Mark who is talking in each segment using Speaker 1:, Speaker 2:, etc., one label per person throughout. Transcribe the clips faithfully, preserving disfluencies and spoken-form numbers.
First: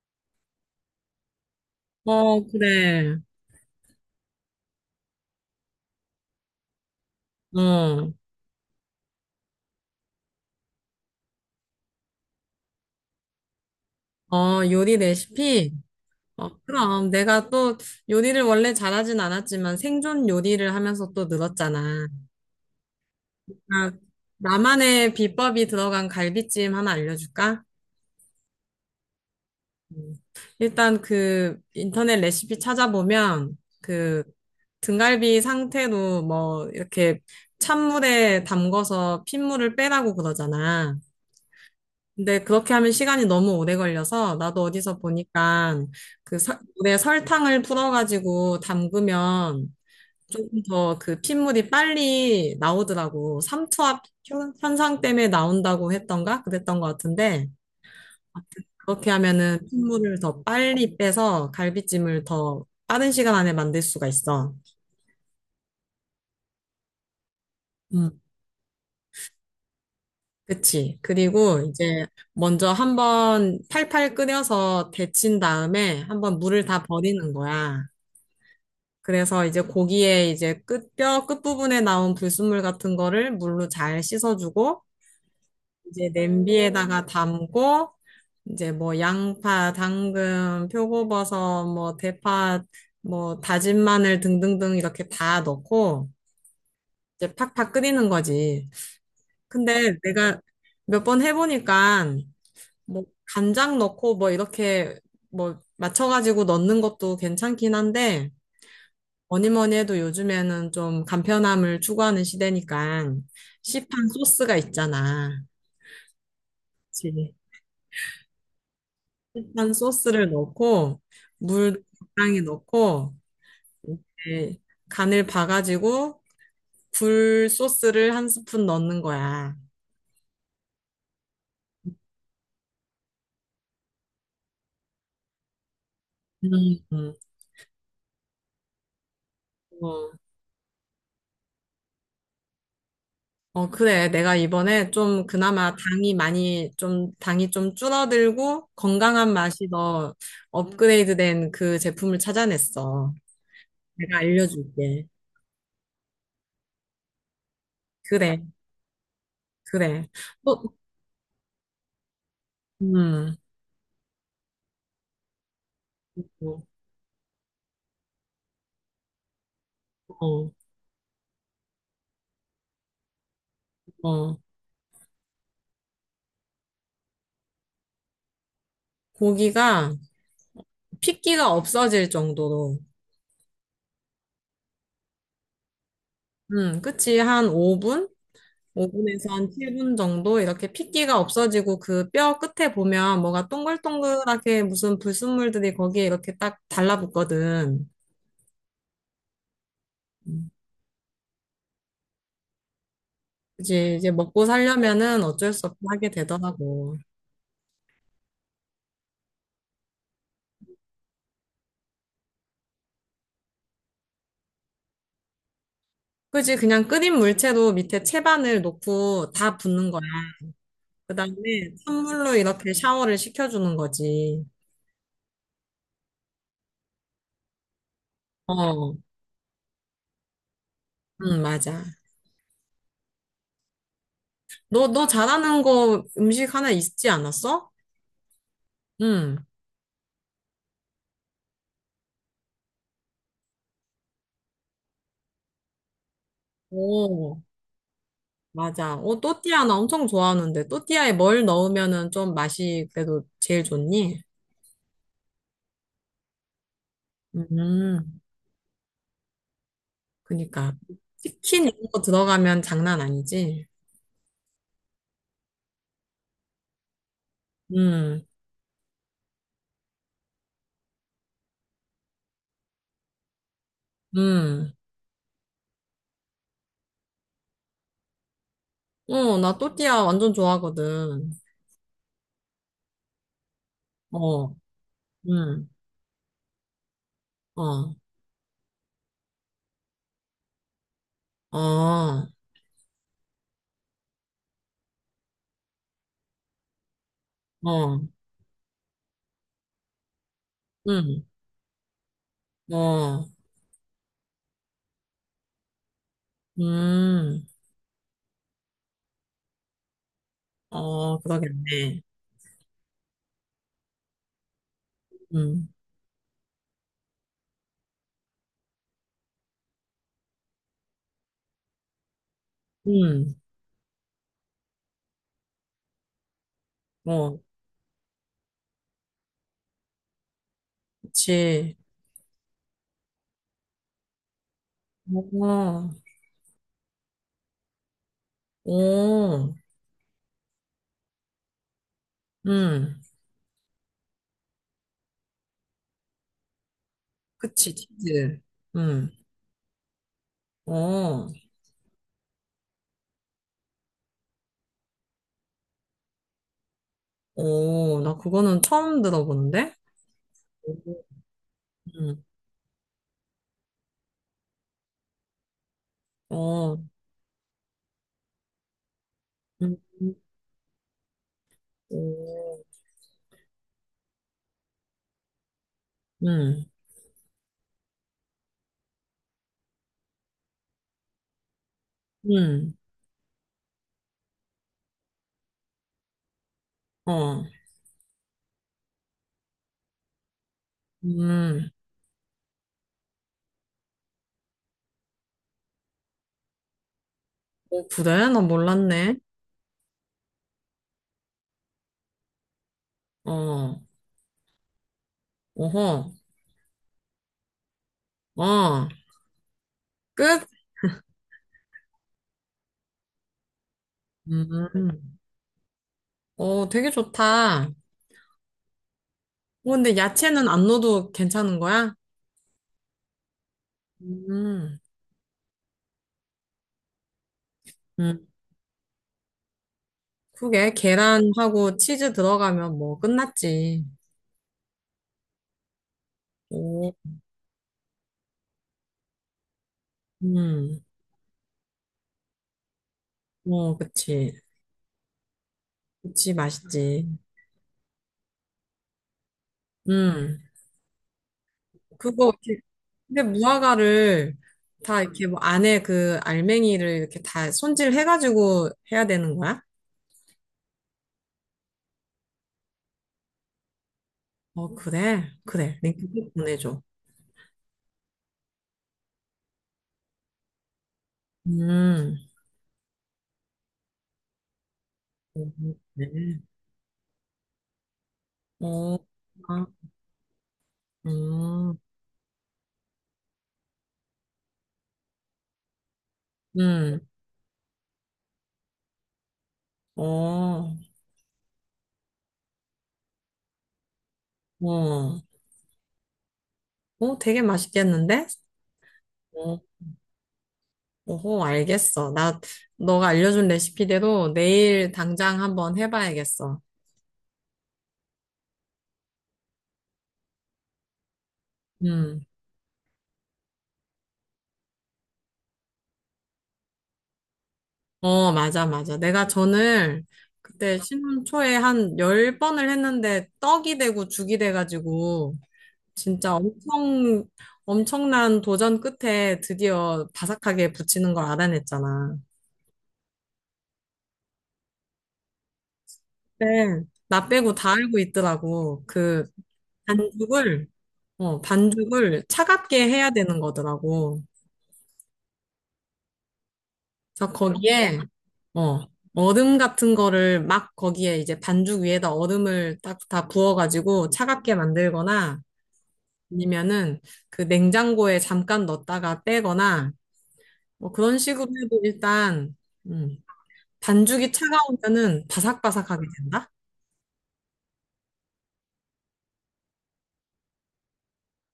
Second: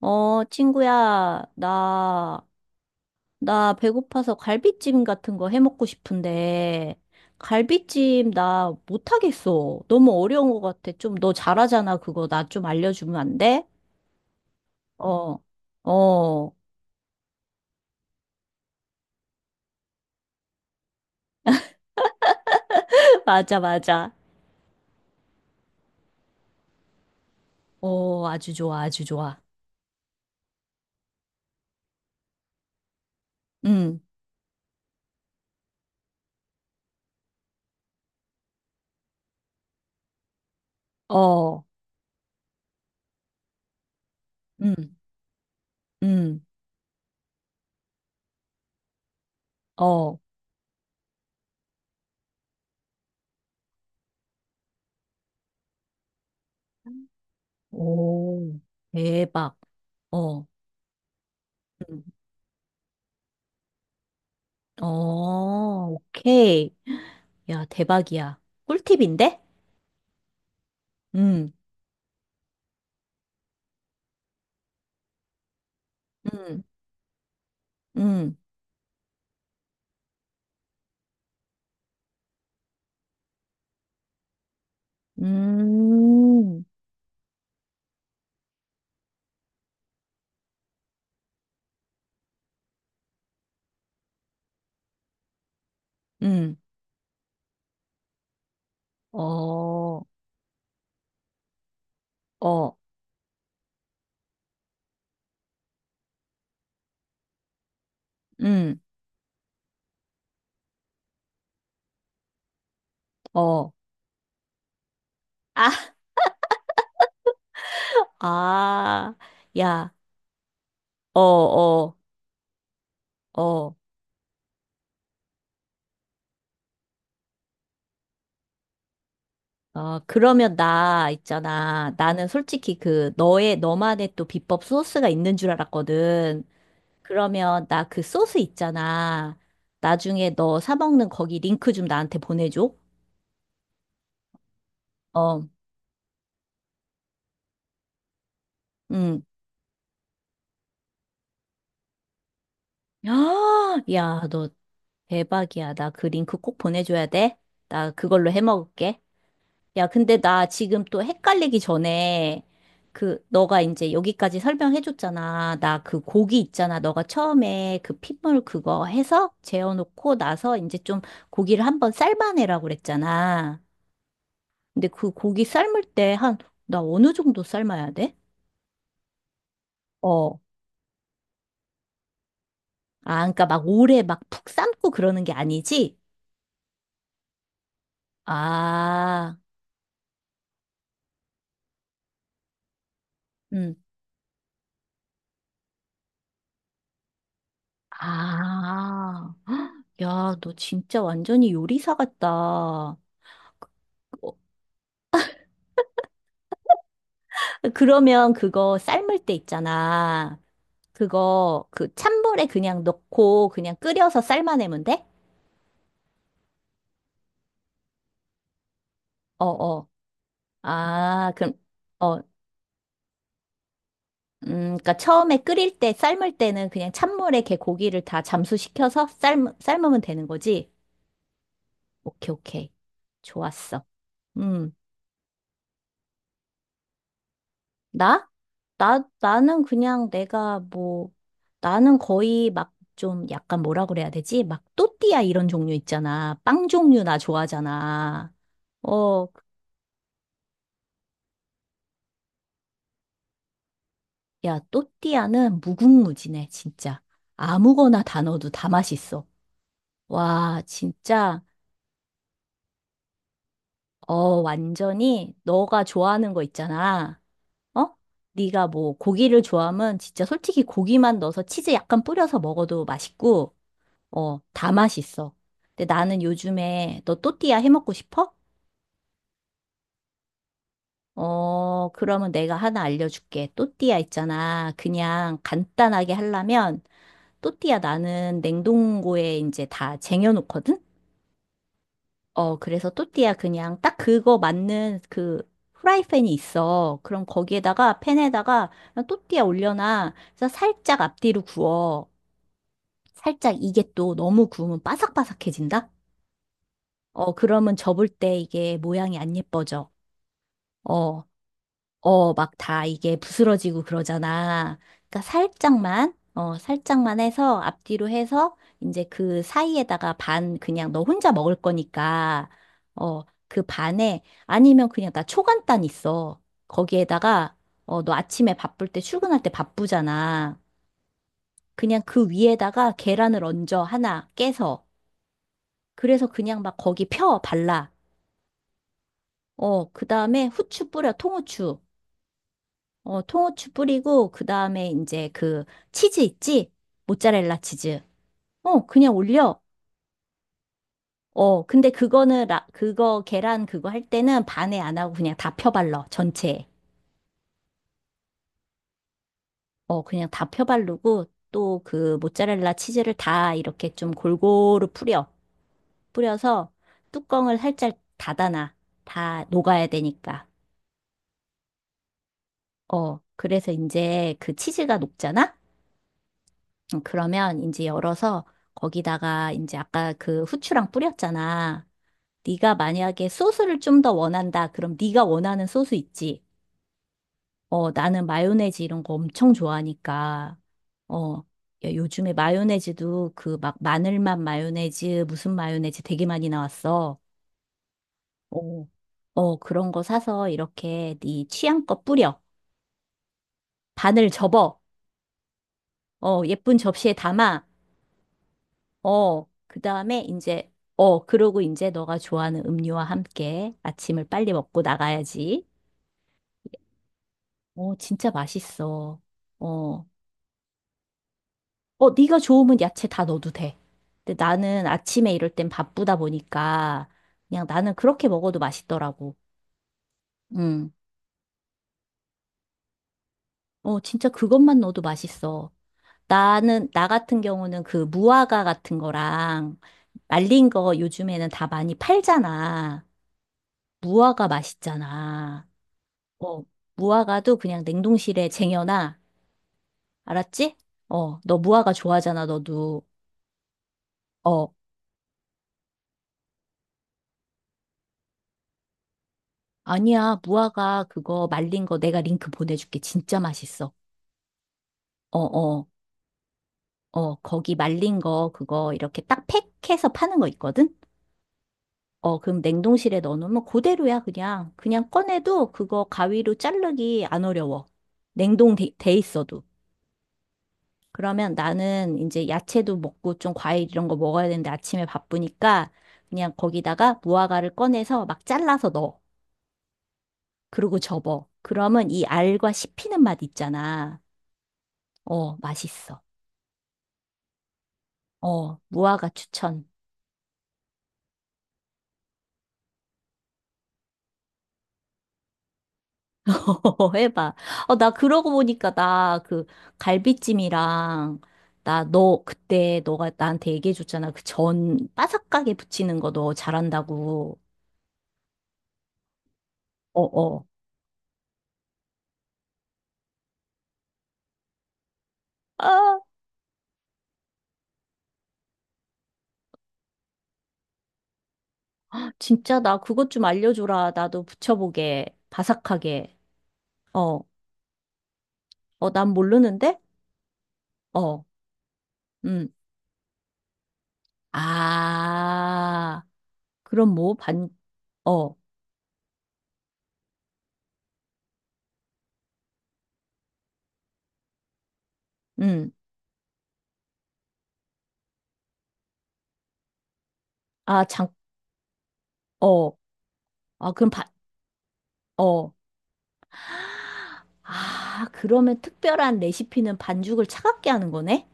Speaker 1: 어, 친구야,
Speaker 2: 어,
Speaker 1: 나,
Speaker 2: 그래.
Speaker 1: 나 배고파서 갈비찜 같은 거 해먹고 싶은데,
Speaker 2: 응.
Speaker 1: 갈비찜 나 못하겠어. 너무 어려운 것 같아. 좀 너 잘하잖아. 그거 나 좀 알려주면 안 돼?
Speaker 2: 어, 요리
Speaker 1: 어,
Speaker 2: 레시피? 어,
Speaker 1: 어,
Speaker 2: 그럼. 내가 또 요리를 원래 잘하진 않았지만 생존 요리를 하면서 또 늘었잖아.
Speaker 1: 맞아,
Speaker 2: 그러니까
Speaker 1: 맞아.
Speaker 2: 나만의 비법이 들어간 갈비찜 하나 알려줄까?
Speaker 1: 어, 아주 좋아, 아주 좋아.
Speaker 2: 음. 일단 그 인터넷 레시피 찾아보면
Speaker 1: 응,
Speaker 2: 그 등갈비 상태로 뭐 이렇게 찬물에 담궈서 핏물을 빼라고 그러잖아.
Speaker 1: 어,
Speaker 2: 근데 그렇게 하면 시간이 너무 오래 걸려서 나도
Speaker 1: 응,
Speaker 2: 어디서 보니까 그
Speaker 1: 응,
Speaker 2: 설- 물에 설탕을 풀어가지고 담그면
Speaker 1: 어,
Speaker 2: 조금 더 그 핏물이 빨리 나오더라고. 삼투압 효- 현상 때문에 나온다고 했던가? 그랬던 것 같은데
Speaker 1: 오,
Speaker 2: 아무튼 그렇게
Speaker 1: 대박.
Speaker 2: 하면은 핏물을 더
Speaker 1: 어,
Speaker 2: 빨리 빼서
Speaker 1: 응,
Speaker 2: 갈비찜을 더 빠른 시간 안에 만들 수가 있어.
Speaker 1: 어, 오케이. 야,
Speaker 2: 음,
Speaker 1: 대박이야. 꿀팁인데?
Speaker 2: 그치.
Speaker 1: 응.
Speaker 2: 그리고 이제 먼저 한번 팔팔 끓여서 데친 다음에 한번
Speaker 1: 음,
Speaker 2: 물을 다 버리는 거야.
Speaker 1: 음,
Speaker 2: 그래서 이제 고기에 이제 끝, 뼈 끝부분에 나온 불순물 같은 거를 물로 잘 씻어주고, 이제
Speaker 1: 음,
Speaker 2: 냄비에다가 음, 담고, 이제 뭐 양파, 당근, 표고버섯, 뭐 대파, 뭐 다진 마늘 등등등 이렇게 다 넣고,
Speaker 1: 음,
Speaker 2: 이제 팍팍 끓이는 거지. 근데
Speaker 1: 어,
Speaker 2: 내가 몇 번 해보니까,
Speaker 1: 어,
Speaker 2: 뭐 간장 넣고 뭐 이렇게 뭐 맞춰가지고 넣는 것도 괜찮긴 한데,
Speaker 1: 음,
Speaker 2: 뭐니 뭐니 해도 요즘에는 좀 간편함을 추구하는 시대니까
Speaker 1: 어,
Speaker 2: 시판 소스가 있잖아.
Speaker 1: 아,
Speaker 2: 그치.
Speaker 1: 아,
Speaker 2: 시판
Speaker 1: 야,
Speaker 2: 소스를 넣고
Speaker 1: 어,
Speaker 2: 물
Speaker 1: 어,
Speaker 2: 적당히 넣고
Speaker 1: 어,
Speaker 2: 이렇게 간을 봐가지고 굴 소스를 한 스푼 넣는 거야.
Speaker 1: 어, 그러면 나 있잖아. 나는 솔직히 그 너의, 너만의 또 비법 소스가 있는 줄 알았거든.
Speaker 2: 음, 음,
Speaker 1: 그러면 나 그 소스 있잖아.
Speaker 2: 어,
Speaker 1: 나중에 너 사 먹는 거기 링크 좀 나한테 보내줘.
Speaker 2: 어, 그래. 내가 이번에 좀
Speaker 1: 어,
Speaker 2: 그나마 당이 많이 좀, 당이 좀 줄어들고
Speaker 1: 음.
Speaker 2: 건강한 맛이 더 업그레이드 된 그 제품을 찾아냈어.
Speaker 1: 아,
Speaker 2: 내가
Speaker 1: 야, 너
Speaker 2: 알려줄게.
Speaker 1: 대박이야. 나 그 링크 꼭 보내줘야 돼. 나 그걸로
Speaker 2: 그래.
Speaker 1: 해먹을게. 야,
Speaker 2: 그래.
Speaker 1: 근데 나
Speaker 2: 또,
Speaker 1: 지금 또 헷갈리기 전에 그
Speaker 2: 음,
Speaker 1: 너가 이제 여기까지 설명해줬잖아. 나 그 고기
Speaker 2: 어,
Speaker 1: 있잖아. 너가 처음에 그 핏물 그거 해서 재워놓고
Speaker 2: 어,
Speaker 1: 나서 이제 좀 고기를 한번 삶아내라고 그랬잖아.
Speaker 2: 어.
Speaker 1: 근데 그 고기 삶을 때 한 나 어느 정도 삶아야 돼?
Speaker 2: 고기가
Speaker 1: 어.
Speaker 2: 핏기가 없어질 정도로,
Speaker 1: 아, 그러니까 막 오래 막 푹 삶고 그러는 게 아니지?
Speaker 2: 음, 그치. 한 오 분? 오 분에서
Speaker 1: 아,
Speaker 2: 한 칠 분 정도 이렇게 핏기가 없어지고 그 뼈 끝에 보면 뭐가
Speaker 1: 음.
Speaker 2: 동글동글하게 무슨 불순물들이 거기에 이렇게 딱 달라붙거든.
Speaker 1: 아. 야,
Speaker 2: 음,
Speaker 1: 너 진짜 완전히 요리사 같다. 어,
Speaker 2: 그치. 이제 먹고 살려면은 어쩔 수 없이 하게 되더라고.
Speaker 1: 그러면 그거 삶을 때 있잖아. 그거 그 찬물에 그냥 넣고 그냥 끓여서 삶아내면 돼?
Speaker 2: 그치. 그냥 끓인 물체로 밑에 채반을 놓고
Speaker 1: 어,
Speaker 2: 다
Speaker 1: 어.
Speaker 2: 붓는 거야. 그
Speaker 1: 아,
Speaker 2: 다음에
Speaker 1: 그럼 어,
Speaker 2: 찬물로 이렇게 샤워를 시켜주는 거지.
Speaker 1: 음, 그러니까 처음에 끓일 때 삶을 때는 그냥 찬물에 걔 고기를 다
Speaker 2: 어,
Speaker 1: 잠수시켜서 삶 삶으면 되는 거지.
Speaker 2: 응, 맞아.
Speaker 1: 오케이, 오케이. 좋았어. 음.
Speaker 2: 너, 너 잘하는 거 음식 하나 있지 않았어?
Speaker 1: 나? 나,
Speaker 2: 응.
Speaker 1: 나는 그냥 내가 뭐, 나는 거의 막 좀 약간 뭐라 그래야 되지? 막 또띠아 이런 종류 있잖아. 빵 종류 나
Speaker 2: 오,
Speaker 1: 좋아하잖아.
Speaker 2: 맞아. 어,
Speaker 1: 어,
Speaker 2: 또띠아 나 엄청 좋아하는데, 또띠아에 뭘 넣으면은 좀 맛이 그래도 제일 좋니?
Speaker 1: 야, 또띠아는 무궁무진해, 진짜. 아무거나
Speaker 2: 음,
Speaker 1: 다 넣어도 다 맛있어. 와,
Speaker 2: 그니까.
Speaker 1: 진짜,
Speaker 2: 치킨 이런 거 들어가면 장난 아니지?
Speaker 1: 어, 완전히 너가 좋아하는 거 있잖아. 어?
Speaker 2: 음,
Speaker 1: 네가 뭐 고기를 좋아하면 진짜 솔직히 고기만 넣어서 치즈 약간 뿌려서 먹어도 맛있고, 어, 다
Speaker 2: 음.
Speaker 1: 맛있어. 근데 나는 요즘에 너 또띠아 해 먹고 싶어?
Speaker 2: 어, 나 또띠아 완전 좋아하거든.
Speaker 1: 어, 그러면 내가 하나 알려줄게. 또띠아
Speaker 2: 어,
Speaker 1: 있잖아. 그냥
Speaker 2: 음,
Speaker 1: 간단하게 하려면 또띠아
Speaker 2: 어,
Speaker 1: 나는 냉동고에 이제 다 쟁여놓거든?
Speaker 2: 어, 어,
Speaker 1: 어, 그래서 또띠아 그냥 딱 그거 맞는 그 프라이팬이 있어. 그럼 거기에다가 팬에다가 그냥 또띠아 올려놔. 그래서 살짝
Speaker 2: 음,
Speaker 1: 앞뒤로 구워.
Speaker 2: 어,
Speaker 1: 살짝 이게 또 너무 구우면 바삭바삭해진다? 어,
Speaker 2: 음,
Speaker 1: 그러면 접을 때 이게 모양이 안 예뻐져.
Speaker 2: 어,
Speaker 1: 어,
Speaker 2: 그러겠네.
Speaker 1: 어, 막 다 이게 부스러지고 그러잖아. 그러니까
Speaker 2: 음.
Speaker 1: 살짝만, 어, 살짝만 해서 앞뒤로 해서 이제 그 사이에다가 반 그냥 너 혼자 먹을 거니까, 어,
Speaker 2: 음,
Speaker 1: 그 반에 아니면 그냥 나 초간단 있어.
Speaker 2: 어,
Speaker 1: 거기에다가, 어, 너 아침에 바쁠 때 출근할 때 바쁘잖아.
Speaker 2: 그치.
Speaker 1: 그냥 그 위에다가 계란을 얹어 하나 깨서.
Speaker 2: 어,
Speaker 1: 그래서 그냥 막 거기 펴 발라.
Speaker 2: 어,
Speaker 1: 어, 그 다음에 후추 뿌려, 통후추.
Speaker 2: 음,
Speaker 1: 어, 통후추 뿌리고, 그 다음에 이제 그 치즈 있지? 모짜렐라
Speaker 2: 그치,
Speaker 1: 치즈.
Speaker 2: 치즈.
Speaker 1: 어,
Speaker 2: 음,
Speaker 1: 그냥 올려.
Speaker 2: 어,
Speaker 1: 어, 근데 그거는, 라, 그거, 계란 그거 할 때는 반에 안 하고 그냥 다 펴발라, 전체에.
Speaker 2: 어, 나 그거는 처음 들어보는데?
Speaker 1: 어, 그냥 다 펴바르고, 또 그
Speaker 2: 음,
Speaker 1: 모짜렐라 치즈를 다 이렇게 좀 골고루 뿌려. 뿌려서
Speaker 2: 어,
Speaker 1: 뚜껑을 살짝 닫아놔. 다
Speaker 2: 음,
Speaker 1: 녹아야 되니까.
Speaker 2: 어,
Speaker 1: 어, 그래서 이제 그 치즈가 녹잖아?
Speaker 2: 음,
Speaker 1: 음, 그러면 이제 열어서 거기다가 이제 아까 그 후추랑 뿌렸잖아. 네가
Speaker 2: 음,
Speaker 1: 만약에 소스를 좀 더 원한다. 그럼 네가 원하는 소스 있지?
Speaker 2: 어,
Speaker 1: 어, 나는 마요네즈 이런 거 엄청 좋아하니까. 어,
Speaker 2: 음,
Speaker 1: 야, 요즘에 마요네즈도 그 막 마늘맛 마요네즈, 무슨 마요네즈 되게 많이 나왔어.
Speaker 2: 어, 그래? 나
Speaker 1: 어,
Speaker 2: 몰랐네.
Speaker 1: 어, 그런 거 사서 이렇게 네 취향껏 뿌려.
Speaker 2: 어,
Speaker 1: 반을 접어.
Speaker 2: 어허,
Speaker 1: 어, 예쁜 접시에 담아.
Speaker 2: 어,
Speaker 1: 어, 그 다음에
Speaker 2: 끝?
Speaker 1: 이제, 어, 그러고 이제 너가 좋아하는 음료와 함께 아침을 빨리 먹고
Speaker 2: 음,
Speaker 1: 나가야지.
Speaker 2: 어, 되게 좋다.
Speaker 1: 어, 진짜 맛있어.
Speaker 2: 어, 근데
Speaker 1: 어,
Speaker 2: 야채는 안 넣어도 괜찮은 거야?
Speaker 1: 어, 네가 좋으면 야채 다 넣어도 돼. 근데
Speaker 2: 음.
Speaker 1: 나는 아침에 이럴 땐 바쁘다 보니까 그냥 나는
Speaker 2: 음.
Speaker 1: 그렇게 먹어도 맛있더라고.
Speaker 2: 그게
Speaker 1: 음,
Speaker 2: 계란하고 치즈 들어가면 뭐 끝났지.
Speaker 1: 어, 진짜 그것만 넣어도 맛있어. 나는,
Speaker 2: 오,
Speaker 1: 나 같은 경우는 그 무화과 같은 거랑 말린
Speaker 2: 음,
Speaker 1: 거 요즘에는 다 많이 팔잖아.
Speaker 2: 어, 그치.
Speaker 1: 무화과 맛있잖아.
Speaker 2: 그치,
Speaker 1: 어,
Speaker 2: 맛있지.
Speaker 1: 무화과도 그냥 냉동실에 쟁여놔.
Speaker 2: 음,
Speaker 1: 알았지? 어, 너 무화과
Speaker 2: 그거,
Speaker 1: 좋아하잖아,
Speaker 2: 이렇게-
Speaker 1: 너도.
Speaker 2: 근데 무화과를
Speaker 1: 어,
Speaker 2: 다 이렇게 뭐 안에 그 알맹이를 이렇게 다 손질해가지고 해야 되는 거야?
Speaker 1: 아니야. 무화과 그거 말린 거 내가 링크 보내줄게. 진짜 맛있어.
Speaker 2: 어, 그래.
Speaker 1: 어,
Speaker 2: 그래.
Speaker 1: 어,
Speaker 2: 링크 꼭 보내줘.
Speaker 1: 어, 거기 말린 거 그거 이렇게 딱 팩해서 파는 거 있거든?
Speaker 2: 음,
Speaker 1: 어, 그럼 냉동실에 넣어놓으면 그대로야, 그냥. 그냥 꺼내도
Speaker 2: 음,
Speaker 1: 그거
Speaker 2: 래
Speaker 1: 가위로 자르기 안 어려워. 냉동 돼,
Speaker 2: 어,
Speaker 1: 돼 있어도.
Speaker 2: 아,
Speaker 1: 그러면
Speaker 2: 음,
Speaker 1: 나는 이제 야채도 먹고 좀 과일 이런 거 먹어야 되는데 아침에 바쁘니까 그냥
Speaker 2: 음,
Speaker 1: 거기다가 무화과를 꺼내서 막 잘라서 넣어.
Speaker 2: 어,
Speaker 1: 그리고 접어. 그러면 이 알과 씹히는 맛 있잖아.
Speaker 2: 어,
Speaker 1: 어, 맛있어.
Speaker 2: 어, 되게 맛있겠는데?
Speaker 1: 어, 무화과
Speaker 2: 어.
Speaker 1: 추천.
Speaker 2: 오호, 알겠어. 나, 너가 알려준 레시피대로 내일 당장 한번 해봐야겠어.
Speaker 1: 해봐. 어, 나 그러고 보니까 나 그 갈비찜이랑 나
Speaker 2: 음.
Speaker 1: 너 그때 너가 나한테 얘기해줬잖아. 그 전 바삭하게 부치는 거 너 잘한다고.
Speaker 2: 어, 맞아, 맞아. 내가 전을
Speaker 1: 어, 어.
Speaker 2: 그때 신혼 초에 한 열 번을 했는데 떡이 되고 죽이 돼가지고
Speaker 1: 아,
Speaker 2: 진짜 엄청, 엄청난 도전 끝에 드디어 바삭하게 붙이는 걸 알아냈잖아.
Speaker 1: 진짜 나 그것 좀 알려줘라. 나도 붙여보게. 바삭하게.
Speaker 2: 근데 나
Speaker 1: 어,
Speaker 2: 빼고 다 알고 있더라고.
Speaker 1: 어, 난
Speaker 2: 그
Speaker 1: 모르는데?
Speaker 2: 반죽을, 어,
Speaker 1: 어,
Speaker 2: 반죽을
Speaker 1: 음.
Speaker 2: 차갑게 해야 되는 거더라고.
Speaker 1: 아, 그럼
Speaker 2: 그래서
Speaker 1: 뭐, 반,
Speaker 2: 거기에
Speaker 1: 어,
Speaker 2: 어 얼음 같은 거를 막 거기에 이제 반죽 위에다 얼음을 딱 다 부어가지고 차갑게 만들거나
Speaker 1: 음.
Speaker 2: 아니면은 그 냉장고에 잠깐 넣었다가 빼거나 뭐
Speaker 1: 아,
Speaker 2: 그런
Speaker 1: 장,
Speaker 2: 식으로 해도 일단
Speaker 1: 어,
Speaker 2: 음,
Speaker 1: 아, 그럼 반,
Speaker 2: 반죽이 차가우면은
Speaker 1: 어.
Speaker 2: 바삭바삭하게 된다.
Speaker 1: 아, 그러면 특별한 레시피는 반죽을 차갑게 하는 거네?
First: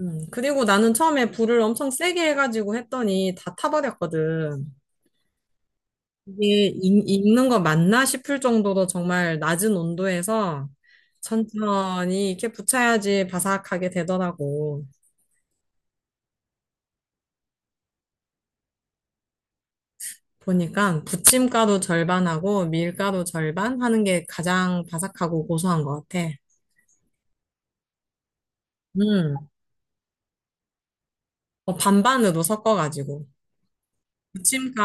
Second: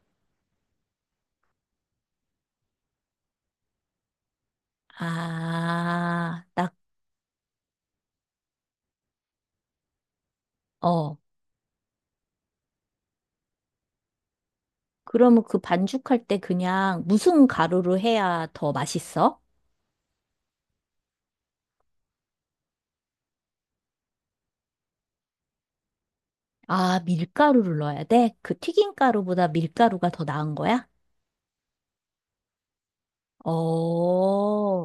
Speaker 2: 음, 그리고 나는 처음에 불을 엄청 세게 해가지고 했더니 다 타버렸거든.
Speaker 1: 아,
Speaker 2: 이게
Speaker 1: 딱,
Speaker 2: 익- 익는 거 맞나 싶을 정도로 정말 낮은 온도에서
Speaker 1: 어.
Speaker 2: 천천히 이렇게 부쳐야지 바삭하게 되더라고.
Speaker 1: 그러면 그 반죽할 때 그냥 무슨 가루로 해야 더 맛있어?
Speaker 2: 보니까 부침가루 절반하고 밀가루 절반 하는 게 가장 바삭하고 고소한 것 같아.
Speaker 1: 아, 밀가루를 넣어야 돼? 그
Speaker 2: 음,
Speaker 1: 튀김가루보다 밀가루가 더 나은 거야?
Speaker 2: 어, 반반으로 섞어가지고.
Speaker 1: 어,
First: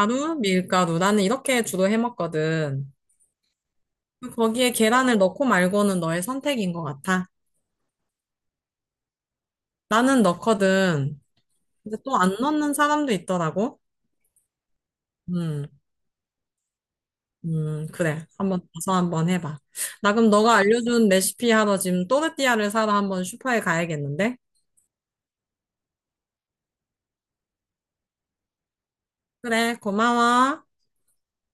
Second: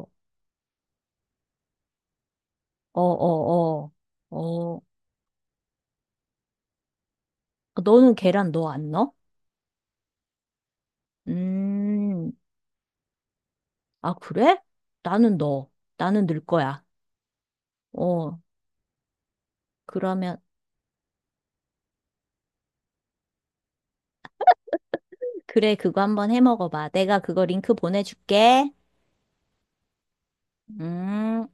Speaker 1: 어,
Speaker 2: 밀가루. 나는 이렇게 주로 해 먹거든.
Speaker 1: 어, 어,
Speaker 2: 거기에
Speaker 1: 어.
Speaker 2: 계란을 넣고 말고는 너의 선택인 것 같아.
Speaker 1: 아, 너는 계란 넣어, 안 넣어?
Speaker 2: 나는 넣거든. 근데 또
Speaker 1: 음,
Speaker 2: 안 넣는 사람도 있더라고.
Speaker 1: 아, 그래? 나는
Speaker 2: 음.
Speaker 1: 넣어. 나는 넣을 거야.
Speaker 2: 음, 그래.
Speaker 1: 어,
Speaker 2: 한번 가서 한번 해봐. 나 그럼
Speaker 1: 그러면,
Speaker 2: 너가 알려준 레시피 하러 지금 또르띠아를 사러 한번 슈퍼에 가야겠는데?
Speaker 1: 그래, 그거 한번 해 먹어봐. 내가 그거 링크 보내줄게.
Speaker 2: 그래, 고마워.
Speaker 1: 음.